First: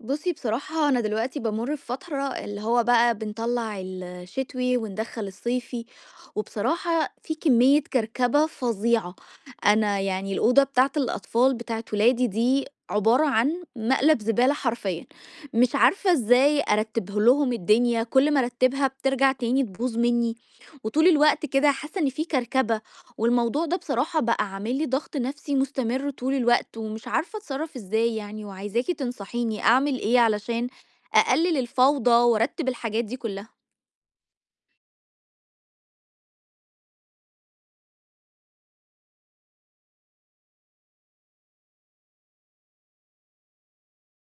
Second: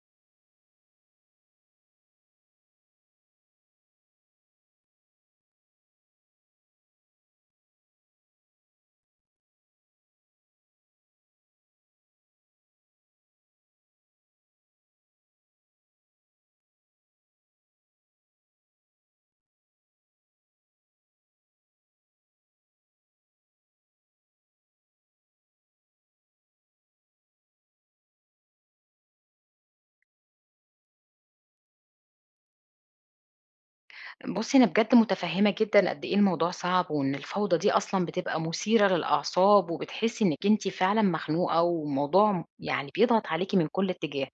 بُصّي، بصراحة أنا دلوقتي بامُر بفترة اللي هو بقى بنطلّع الشتوي وندخّل الصيفي، وبصراحة في كمية كركبة فظيعة. أنا يعني الأوضة بتاعة الأطفال بتاعة ولادي دي عبارة عن مقلب زبالة حرفيًا. مش عارفة إزاي أرتّبه لهم الدنيا، كل ما أرتّبها بترجع تاني تبوظ منّي، وطول الوقت كده حاسة إن في كركبة. والموضوع ده بصراحة بقى عامل لي ضغط نفسي مستمر طول الوقت، ومش عارفة اتصرف ازاي يعني، وعايزاكي تنصحيني اعمل ايه علشان اقلل الفوضى وارتب الحاجات دي كلها. بُصّي، أنا بجد مُتفهِّمة جدًا قد إيه الموضوع صعب، وإن الفوضى دي أصلًا بتبقى مثيرة للأعصاب، وبتحسّي إنِّك أنتِ فعلًا مخنوقة، وموضوع يعني بيضغط عليكِ من كل اتجاه،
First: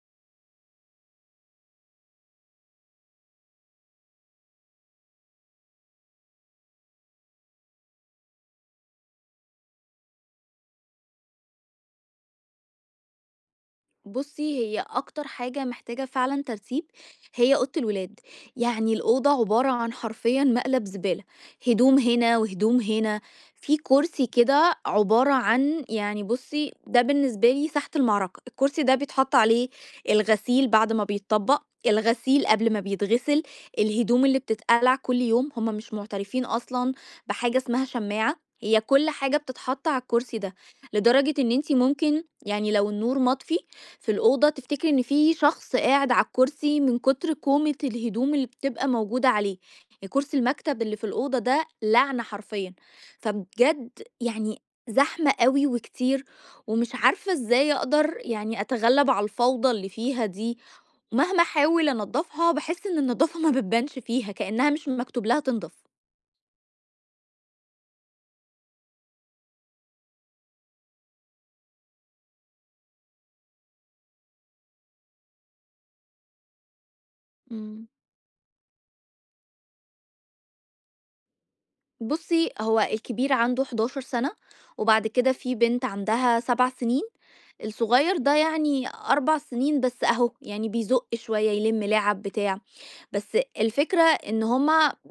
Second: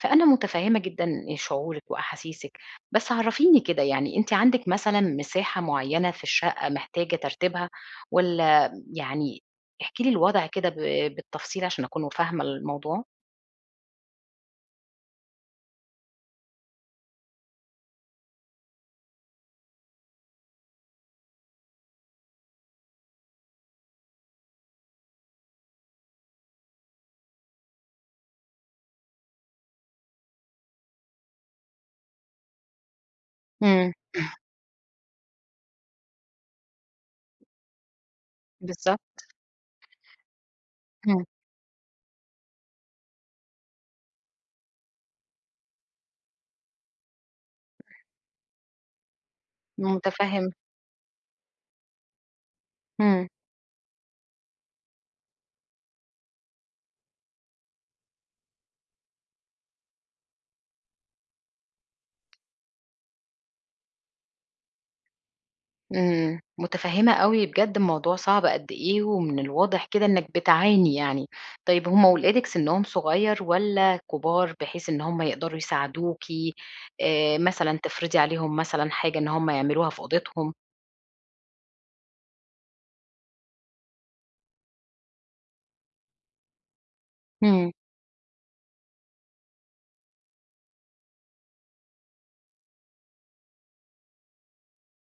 فأنا مُتفهِّمة جدًا شعورِك وأحاسيسِك، بس عرّفيني كده يعني أنتِ عندِك مثلًا مساحة معيّنة في الشقة محتاجة ترتيبها، والّا يعني احكي لي الوضع كده بالتفصيل عشان أكون فاهمة الموضوع؟ بُصّي، هي أكتر حاجة محتاجة فعلًا ترتيب هي أوضة الولاد. يعني الأوضة عبارة عن حرفيًا مقلب زبالة، هدوم هنا وهدوم هنا، في كرسي كده عبارة عن يعني بُصّي، ده بالنسبة لي ساحة المعركة. الكرسي ده بيتحط عليه الغسيل بعد ما بيتطبق، الغسيل قبل ما بيتغسل، إمم، الهدوم اللي بتتقلع كل يوم. هُم مش معترفين أصلًا بحاجة اسمها شماعة، هي كل بالضبط، حاجة بتتحط على الكرسي ده، إمم، لدرجة إن أنتِ ممكن يعني لو النور مطفي في الأوضة تفتكري إن في شخص قاعد على الكرسي من كتر كومة الهدوم اللي بتبقى موجودة عليه. يعني كرسي مُتفهِّمة، المكتب اللي في الأوضة ده لعنة حرفيا. إمم. فبجد يعني زحمة قوي وكتير، ومش عارفة ازاي اقدر يعني اتغلب على الفوضى اللي فيها دي، ومهما احاول انضفها بحس ان النظافة ما بتبانش فيها كأنها مش مكتوب لها تنضف. إمم، متفهمة أوي بجد الموضوع صعب قد إيه، ومن الواضح كده إنك بتعاني يعني. طيب هم ولادِك سنهم صغير والّا كبار، بحيث إن هم يقدروا يساعدوكِ، مثلًا مم. تفرضي عليهم مثلًا حاجة إن هم يعملوها في أوضتهم؟ بصي هو الكبير عنده 11 سنة، وبعد كده في بنت عندها 7 سنين. إمم، الصغير ده يعني 4 سنين بس أهو، يعني بيزُق شوية، يلِم لعَب بتاع. بس الفكرة إن هُم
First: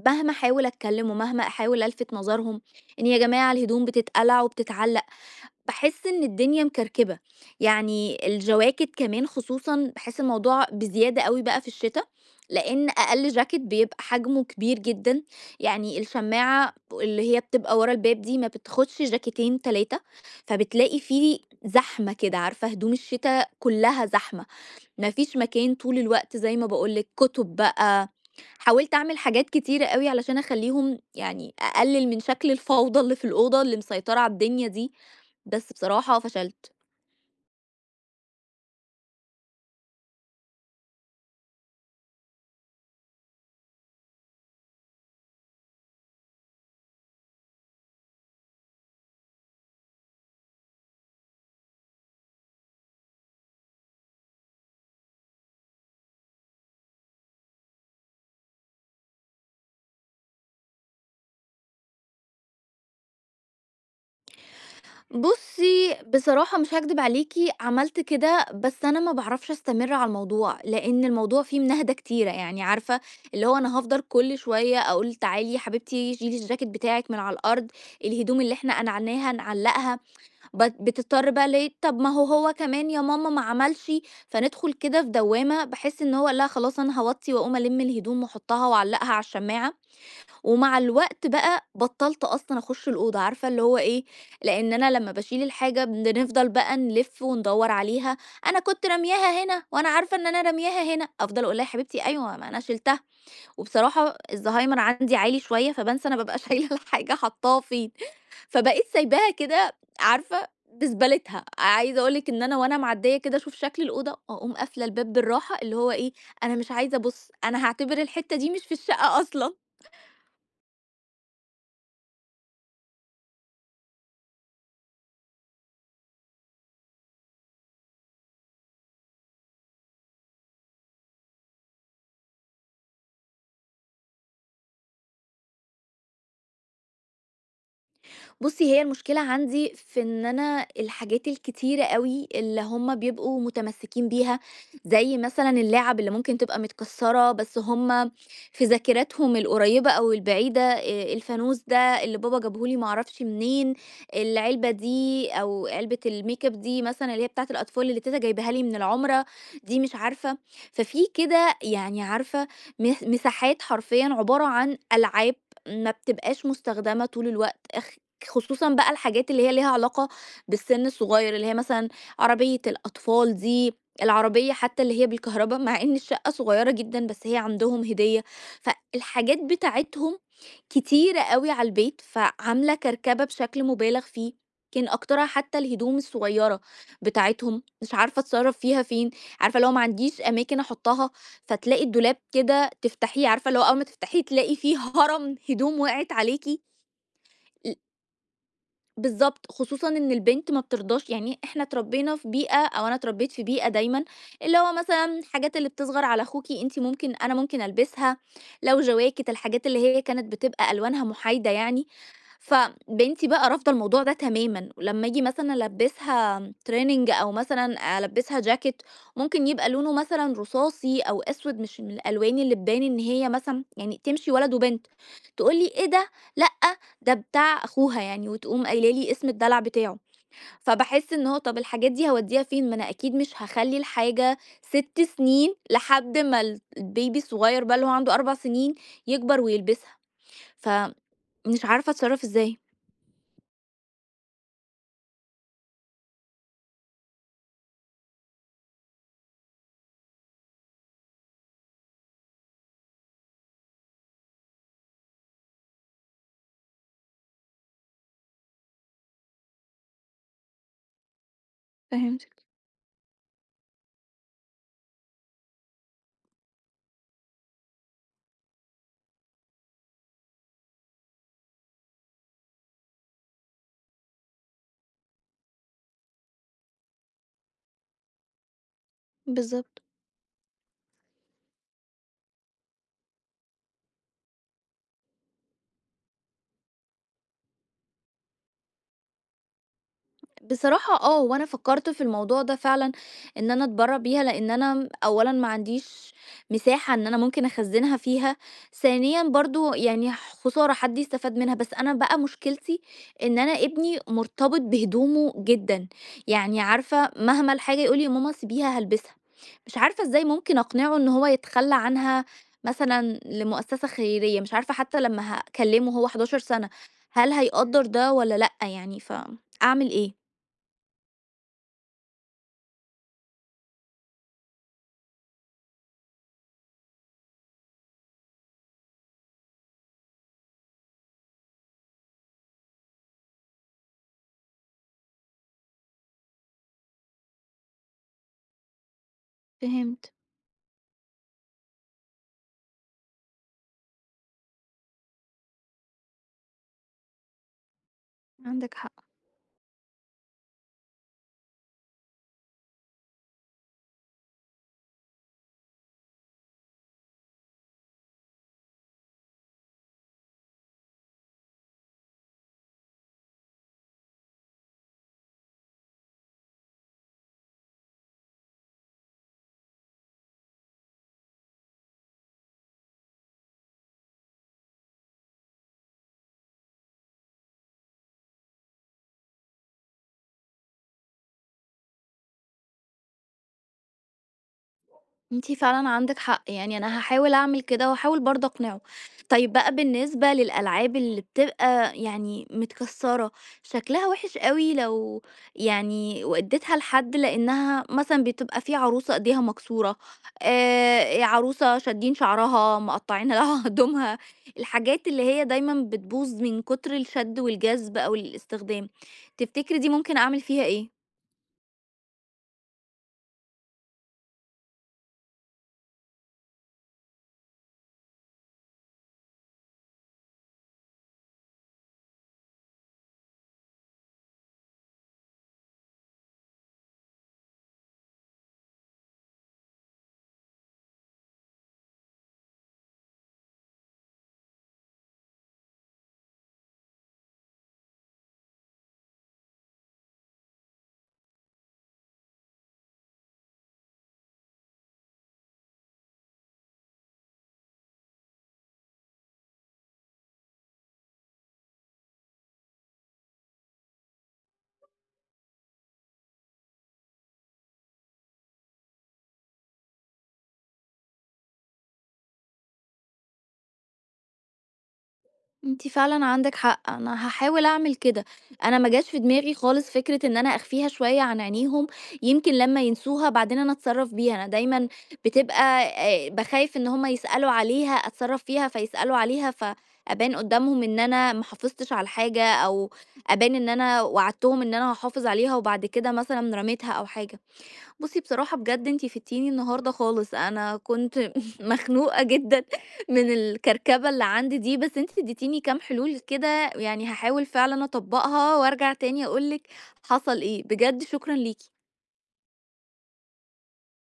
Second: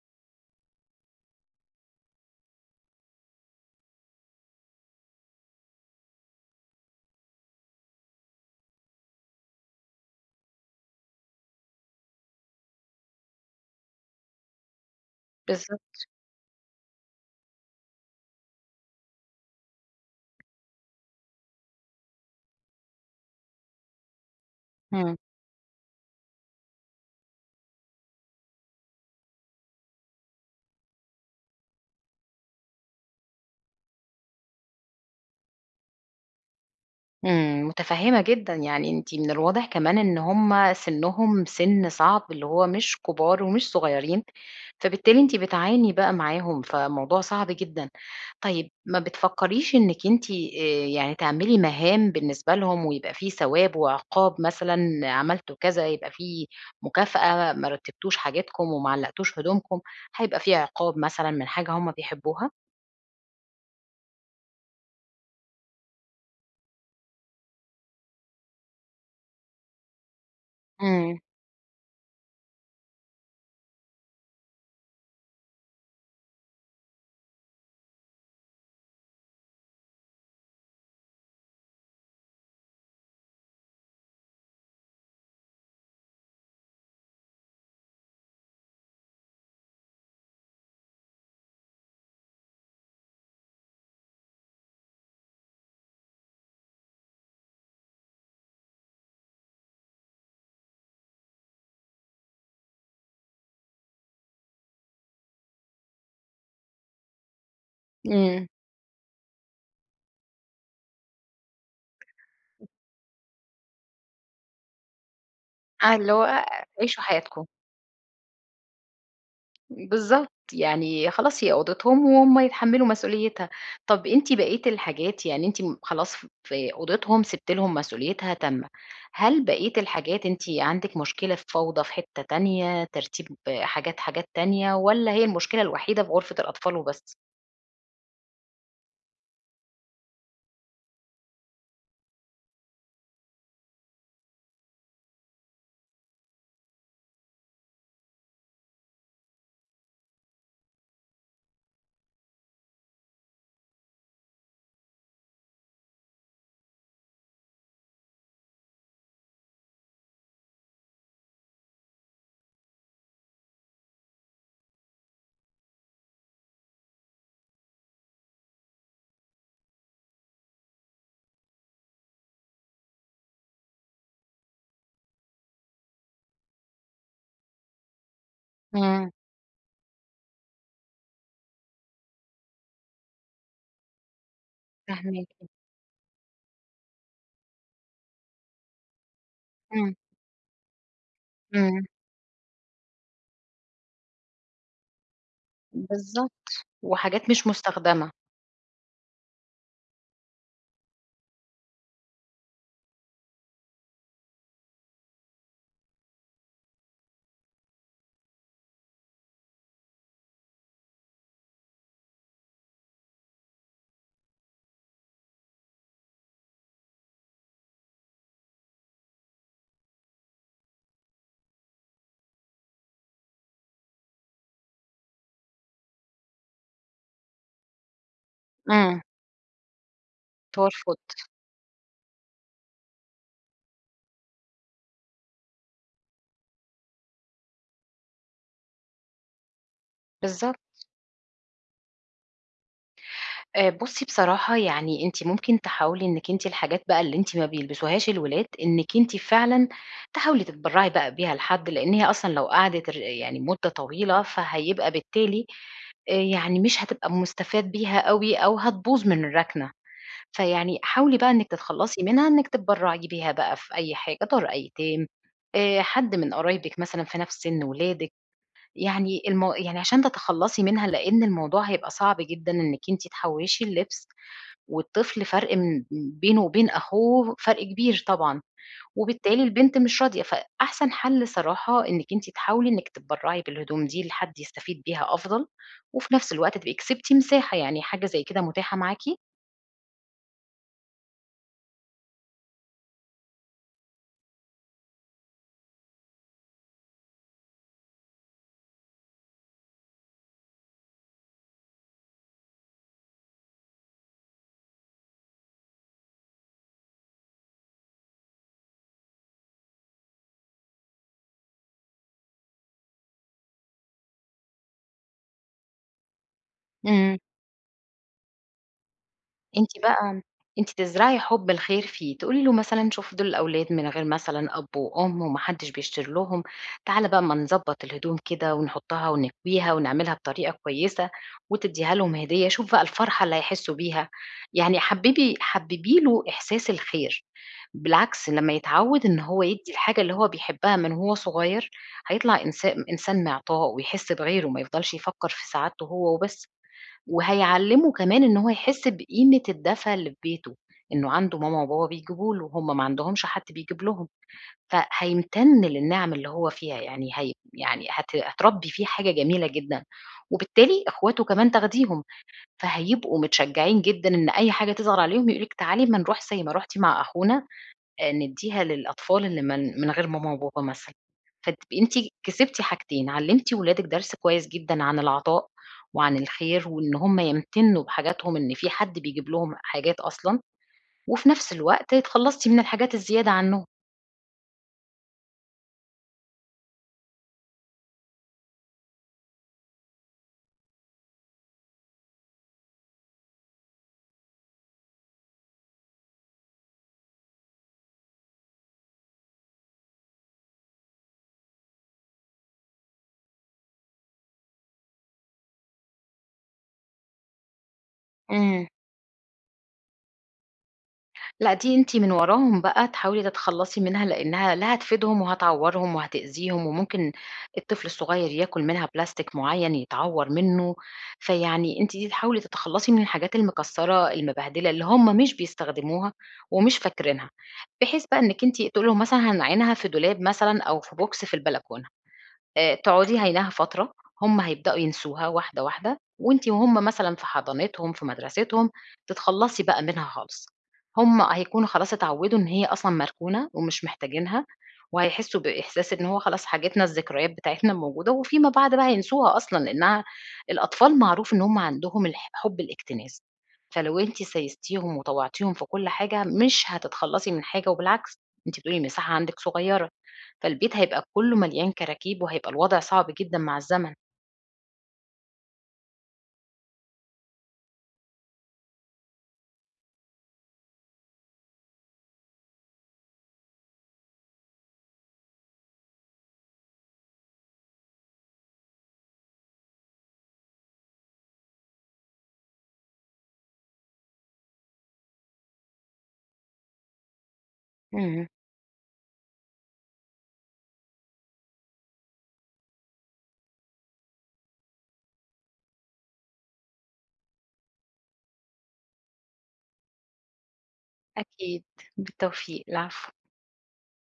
مهما أحاول أتكلّم ومهما أحاول ألفِت نظرهم إن يا جماعة الهدوم بتتقلع وبتتعلّق، باحس إن الدنيا مكركبة. يعني الجواكت كمان خصوصًا باحس الموضوع بزيادة أوي بقى في الشتا، لإن أقل جاكيت بيبقى حجمه كبير جدًا. يعني بالضبط، الشماعة اللي هي بتبقى ورا الباب دي ما بتاخدش جاكيتين 3، فبتلاقي في زحمة كده، عارفة هدوم الشتا كلها زحمة. ما إمم. فيش مكان طول الوقت زي ما باقول لِك، كُتب بقى. حاولت أعمل حاجات كتيرة أوي علشان أخلّيهم يعني أقلل من شكل الفوضى اللي في الأوضة اللي مسيطرة على الدنيا دي، بس بصراحة فشلت. إمم، متفهمة جدًا، يعني أنتِ من الواضح كمان إن هُم سنهم سن صعب، اللي هو مش كبار ومش صغيرين، فبالتالي أنتِ بتعاني بقى معاهم، فموضوع صعب جدًا. طيب ما بتفكريش إنِك أنتِ يعني تعملي مهام بالنسبة لهم ويبقى في ثواب وعقاب مثلًا عملتوا كذا يبقى في مكافأة، ما رتبتوش حاجاتكم وما علقتوش هدومكم، هيبقى في عقاب مثلًا من حاجة هُم بيحبوها؟ بُصّي، بصراحة مش هاكدب عليكِ، عملت كده، بس أنا ما باعرفش أستمر على الموضوع، لإن إمم، الموضوع فيه منهدة كتيرة. يعني عارفة اللي هو أنا هافضل كل شوية أقول تعالي يا حبيبتي شيلي الجاكيت بتاعِك من على الأرض، الهدوم اللي إحنا قنعناها نعلّقها. بت بتضطر بقى لإيه، طب ما هو كمان يا ماما ما عملش. فندخل كده في دوّامة، باحس إن هو لأ خلاص أنا هاوطّي وأقوم ألِم الهدوم وأحطها وأعلّقها على الشماعة. ومع الوقت بقى بطّلت أصلًا أخُش الأوضة، عارفة اللي هو إيه، لإن أنا لمّا باشيل الحاجة بنفضل بقى نلِف وندوّر عليها. أنا كنت رامياها هنا وأنا عارفة إن أنا رامياها هنا، أفضل أقول لها يا حبيبتي أيوه ما أنا شِلتها. وبصراحة الزهايمر عندي عالي شوية فبانسى أنا بابقى شايلة الحاجة حاطّاها فين. إمم، فبقيت سايباها كده عارفة بزبالتها. عايزة أقول لِك إن أنا وأنا معدّية كده أشوف شكل الأوضة وأقوم قافلة الباب بالراحة اللي هو آه، إيه. اللي هو أنا مش عايزة عيشوا أبُص، حياتكم. أنا هاعتبر الحتّة دي مش في الشقة أصلًا. بالضبط، يعني خلاص هي أوضتهم وهُم يتحمّلوا مسؤوليتها. طَب أنتِ بقية الحاجات يعني أنتِ م خلاص ف في أوضتهم سِبتِ لهم مسؤوليتها تامة، هل بقية الحاجات أنتِ عندِك مشكلة في فوضى في حتّة تانية، ترتيب حاجات تانية، والّا هي المشكلة الوحيدة في غرفة الأطفال وبس؟ بُصّي، هي المشكلة عندي في إن أنا الحاجات الكتيرة أوي اللي هُم بيبقوا متمسكين بيها، زي مثلًا اللعب اللي ممكن تبقى متكسّرة، بس هُم في ذاكرتهم القريّبة أو البعيدة الفانوس ده اللي بابا جابه لي ما أعرفش منين، العلبة دي أو علبة الmakeup دي مثلًا اللي هي بتاعة الأطفال اللي تيتة جايباها لي من العُمرة دي، مش عارفة. ففي كده يعني عارفة مساحات حرفيًا عبارة عن ألعاب ما بتبقاش مستخدمة طول الوقت. خصوصًا بقى الحاجات اللي هي ليها علاقة بالسن الصغير، اللي هي مثلًا عربية الأطفال دي، العربية حتى اللي هي بالكهربا مع إن الشقة صغيرة جدًا، بس هي عندهم هدية. إمم، فالحاجات بتاعتهم كتيرة أوي على البيت، فعاملة كركبة بشكل مبالغ فيه. يمكن أكترها فاهماكِ. حتى الهدوم الصغيرة بتاعتهم، مش عارفة أتصرّف فيها فين، عارفة اللي هو ما إمم، عنديش أماكن أحطها. فتلاقي إمم. الدولاب كده تفتحيه، عارفة اللي هو أول ما تفتحيه تلاقي فيه هرم هدوم وقعت بالضبط، عليكِ. وحاجات مش مستخدمة. بالضبط، خصوصًا إن البنت ما بترضاش. يعني إحنا اتربينا في بيئة، أو أنا اتربيت في بيئة دايمًا اللي هو مثلًا الحاجات اللي بتصغر على أخوكِ أنتِ ممكن أنا ممكن ألبسها، لو جواكت الحاجات اللي هي كانت بتبقى ألوانها محايدة يعني. فبنتي بقى رافضة الموضوع ده تمامًا، ولمّا آجي مثلًا ألبّسها training أو مثلًا ألبّسها جاكيت ممكن يبقى لونه مثلًا رصاصي أو أسود، مش من الألوان اللي تبان إن هي مثلًا يعني تمشي ولد وبنت، تقول لي: "إيه ده؟ لأ، ده بتاع أخوها يعني." وتقوم قايلة إمم. لي اسم الدلع بتاعه. ترفض، فباحس إن هو طَب الحاجات دي هاودّيها فين؟ ما أنا أكيد مش هاخلّي الحاجة 6 سنين لحد ما ال الbaby الصغير بقى اللي هو عنده 4 سنين يكبر ويلبسها. بالضبط. فمش عارفة أتصرّف إزاي. بُصّي بصراحة يعني أنتِ ممكن تحاولي إنِّك أنتِ الحاجات بقى اللي أنتِ ما بيلبسوهاش الولاد، إنِّك أنتِ فعلًا تحاولي تتبرّعي بقى بيها لحد، لإن هي أصلًا لو قعدت ر يعني مدة طويلة، فهيبقى بالتالي يعني مش هتبقى مُستفاد بيها أوي أو هتبوظ من الركنة، فيعني حاولي بقى إنِّك تتخلّصي منها فهمتِك. إنِّك تتبرّعي بيها بقى في أي حاجة، دار أيتام، حد من قرايبِك مثلًا في نَفْس سِن ولادِك، يعني المو يعني عشان تتخلّصي منها لإن الموضوع هيبقى صعب جدًا إنِّك أنتِ تحوّشي اللبس والطفل فرق من بينه وبين أخوه فرق كبير طبعًا، وبالتالي البنت بالضبط. مش راضية، فأحسن حل صراحة إنِّك أنتِ تحاولي إنِّك تتبرّعي بالهدوم دي لحد يستفيد بيها أفضل، وفي نفس الوقت تبقي كسبتِ مساحة، يعني حاجة زي كده متاحة معاكِ؟ بصراحة آه، وأنا فكرت في الموضوع ده فعلًا إن أنا أتبرّع بيها، لإن أنا أولًا ما عنديش مساحة إن أنا ممكن أخزّنها فيها، ثانيًا برضه يعني خسارة حد يستفاد منها. بس أنا بقى مشكلتي إن أنا ابني مرتبط بهدومه جدًا، يعني عارفة مهما الحاجة يقول لي: "يا ماما سيبيها هالبسها." مش عارفة إزاي ممكن أقنعه إن هو يتخلّى عنها مثلًا لمؤسسة خيرية. مش عارفة حتى لمّا هاكلّمه وهو 11 سَنة، إمم. هل هيقدّر ده والّا لأ يعني، أنتِ فأعمل إيه؟ بقى أنتِ تزرعي حُب الخير فيه، تقولي له مثلًا شوف دول الأولاد من غير مثلًا أب وأم وما حدّش بيشتري لهم، تعالَ بقى أمّا نضبّط الهدوم كده ونحطّها ونكويها ونعملها بطريقة كويسة، وتدّيها لهم هدية، شوف بقى الفرحة اللي هيحسّوا بيها، يعني حبّبي له إحساس الخير، بالعكس لمّا يتعوّد إن هو يدّي الحاجة فهمت. اللي هو بيحبها من وهو صغير، هيطلع إنسان مِعطاء ويحس بغيره، ما يفضلش يفكّر في سعادته هو وبس. وهيعلّمه كمان إن هو عندِك يحس حق. بقيمة الدفى اللي في بيته، إنه عنده ماما وبابا بيجيبوا له، هُم ما عندهمش حد بيجيب لهم، فهيمتن للنِّعم اللي هو فيها، يعني هي يعني هتربّي فيه حاجة جميلة جدًا، وبالتالي أخواته كمان تاخديهم، فهيبقوا متشجّعين جدًا إن أي حاجة تظهر عليهم يقولوا لِك تعالي أمّا نروح زي ما رُحتِ مع أخونا ندّيها للأطفال اللي من غير ماما وبابا مثلًا، فتبقي أنتِ كسبتِ حاجتين، علّمتِ ولادِك درس كويس جدًا عن العطاء وعن الخير، وإن هم يمتنّوا بحاجاتهم إن في حد بيجيب لهم حاجات أصلًا، وفي نفس الوقت اتخلّصتِ من الحاجات الزيادة عنّهم. أنتِ فعلًا عندِك حق، يعني أنا هاحاول أعمل كده وهاحاول برضه أقنعه. طيب بقى بالنسبة للألعاب اللي بتبقى يعني متكسّرة، شكلها وِحِش أوي لو يعني ودّيتها لحد، لإنها مثلًا بتبقى في عروسة إيديها مكسورة، عروسة شادّين شعرها، مقطّعين لها هدومها، الحاجات اللي هي دايمًا بتبوظ من كُتر الشَد والجذب أو إمم. الاستخدام. تفتكري دي ممكن أعمل فيها إيه؟ لأ، دي أنتِ من وراهم بقى تحاولي تتخلّصي منها، لإنها لا هتفيدهم وهتعوّرهم وهتأذيهم، وممكن الطفل الصغير ياكل منها بلاستيك معيّن يتعوّر منّه، فيعني أنتِ دي تحاولي تتخلّصي من الحاجات المكسّرة المبهدلة اللي هم مش بيستخدموها ومش فاكرينها، بحيث بقى إنِّك أنتِ تقولي لهم مثلًا هنعينها في دولاب مثلًا أو في بوكس في البلكونة. تقعدي عيناها فترة، هم هيبدأوا ينسوها واحدة، واحدة، وأنتِ وهم مثلًا في حضانتهم، في مدرستهم، تتخلّصي بقى منها خالص. هم هيكونوا خلاص اتعوّدوا إن هي أصلًا مركونة ومش محتاجينها، وهيحسّوا بإحساس إن هو خلاص حاجتنا، الذكريات بتاعتنا موجودة، وفيما بعد بقى هينسوها أصلًا، لإنها الأطفال معروف إن هم عندهم حُب الاكتناز، فلو أنتِ سايستيهم وطوّعتيهم في كل حاجة، مش هتتخلّصي من حاجة وبالعكس، أنتِ بتقولي المساحة عندِك صغيّرة. فالبيت هيبقى كُلّه مليان كراكيب وهيبقى الوضع صعب جدًا مع الزمن. أنتِ فعلًا عندِك حق، أنا هاحاول أعمل كده. أنا ما جاش في دماغي خالص فكرة إن أنا أخفيها شوية عن عينيهم، يمكن لمّا ينسوها بعدين أنا أتصرّف بيها. أنا دايمًا بتبقى باخايف إن هُم يسألوا عليها، أتصرّف فيها فيسألوا عليها، فأبان قدّامهم إن أنا ما حافظتش على الحاجة، أو أبان إن أنا وعدتهم إن أنا هاحافظ عليها وبعد كده مثلًا رميتها أو حاجة. بُصّي إمم. بصراحة بجد أنتِ فدتيني النهارده خالص، أنا كنت مخنوقة جدًا من الكركبة اللي عندي دي، بس أنتِ اديتيني كام حلول كده، يعني هاحاول فعلًا أطبّقها وارجع تاني أقول لِك حصل إيه. بجد شكرًا أكيد، ليكِ. بالتوفيق، العفو.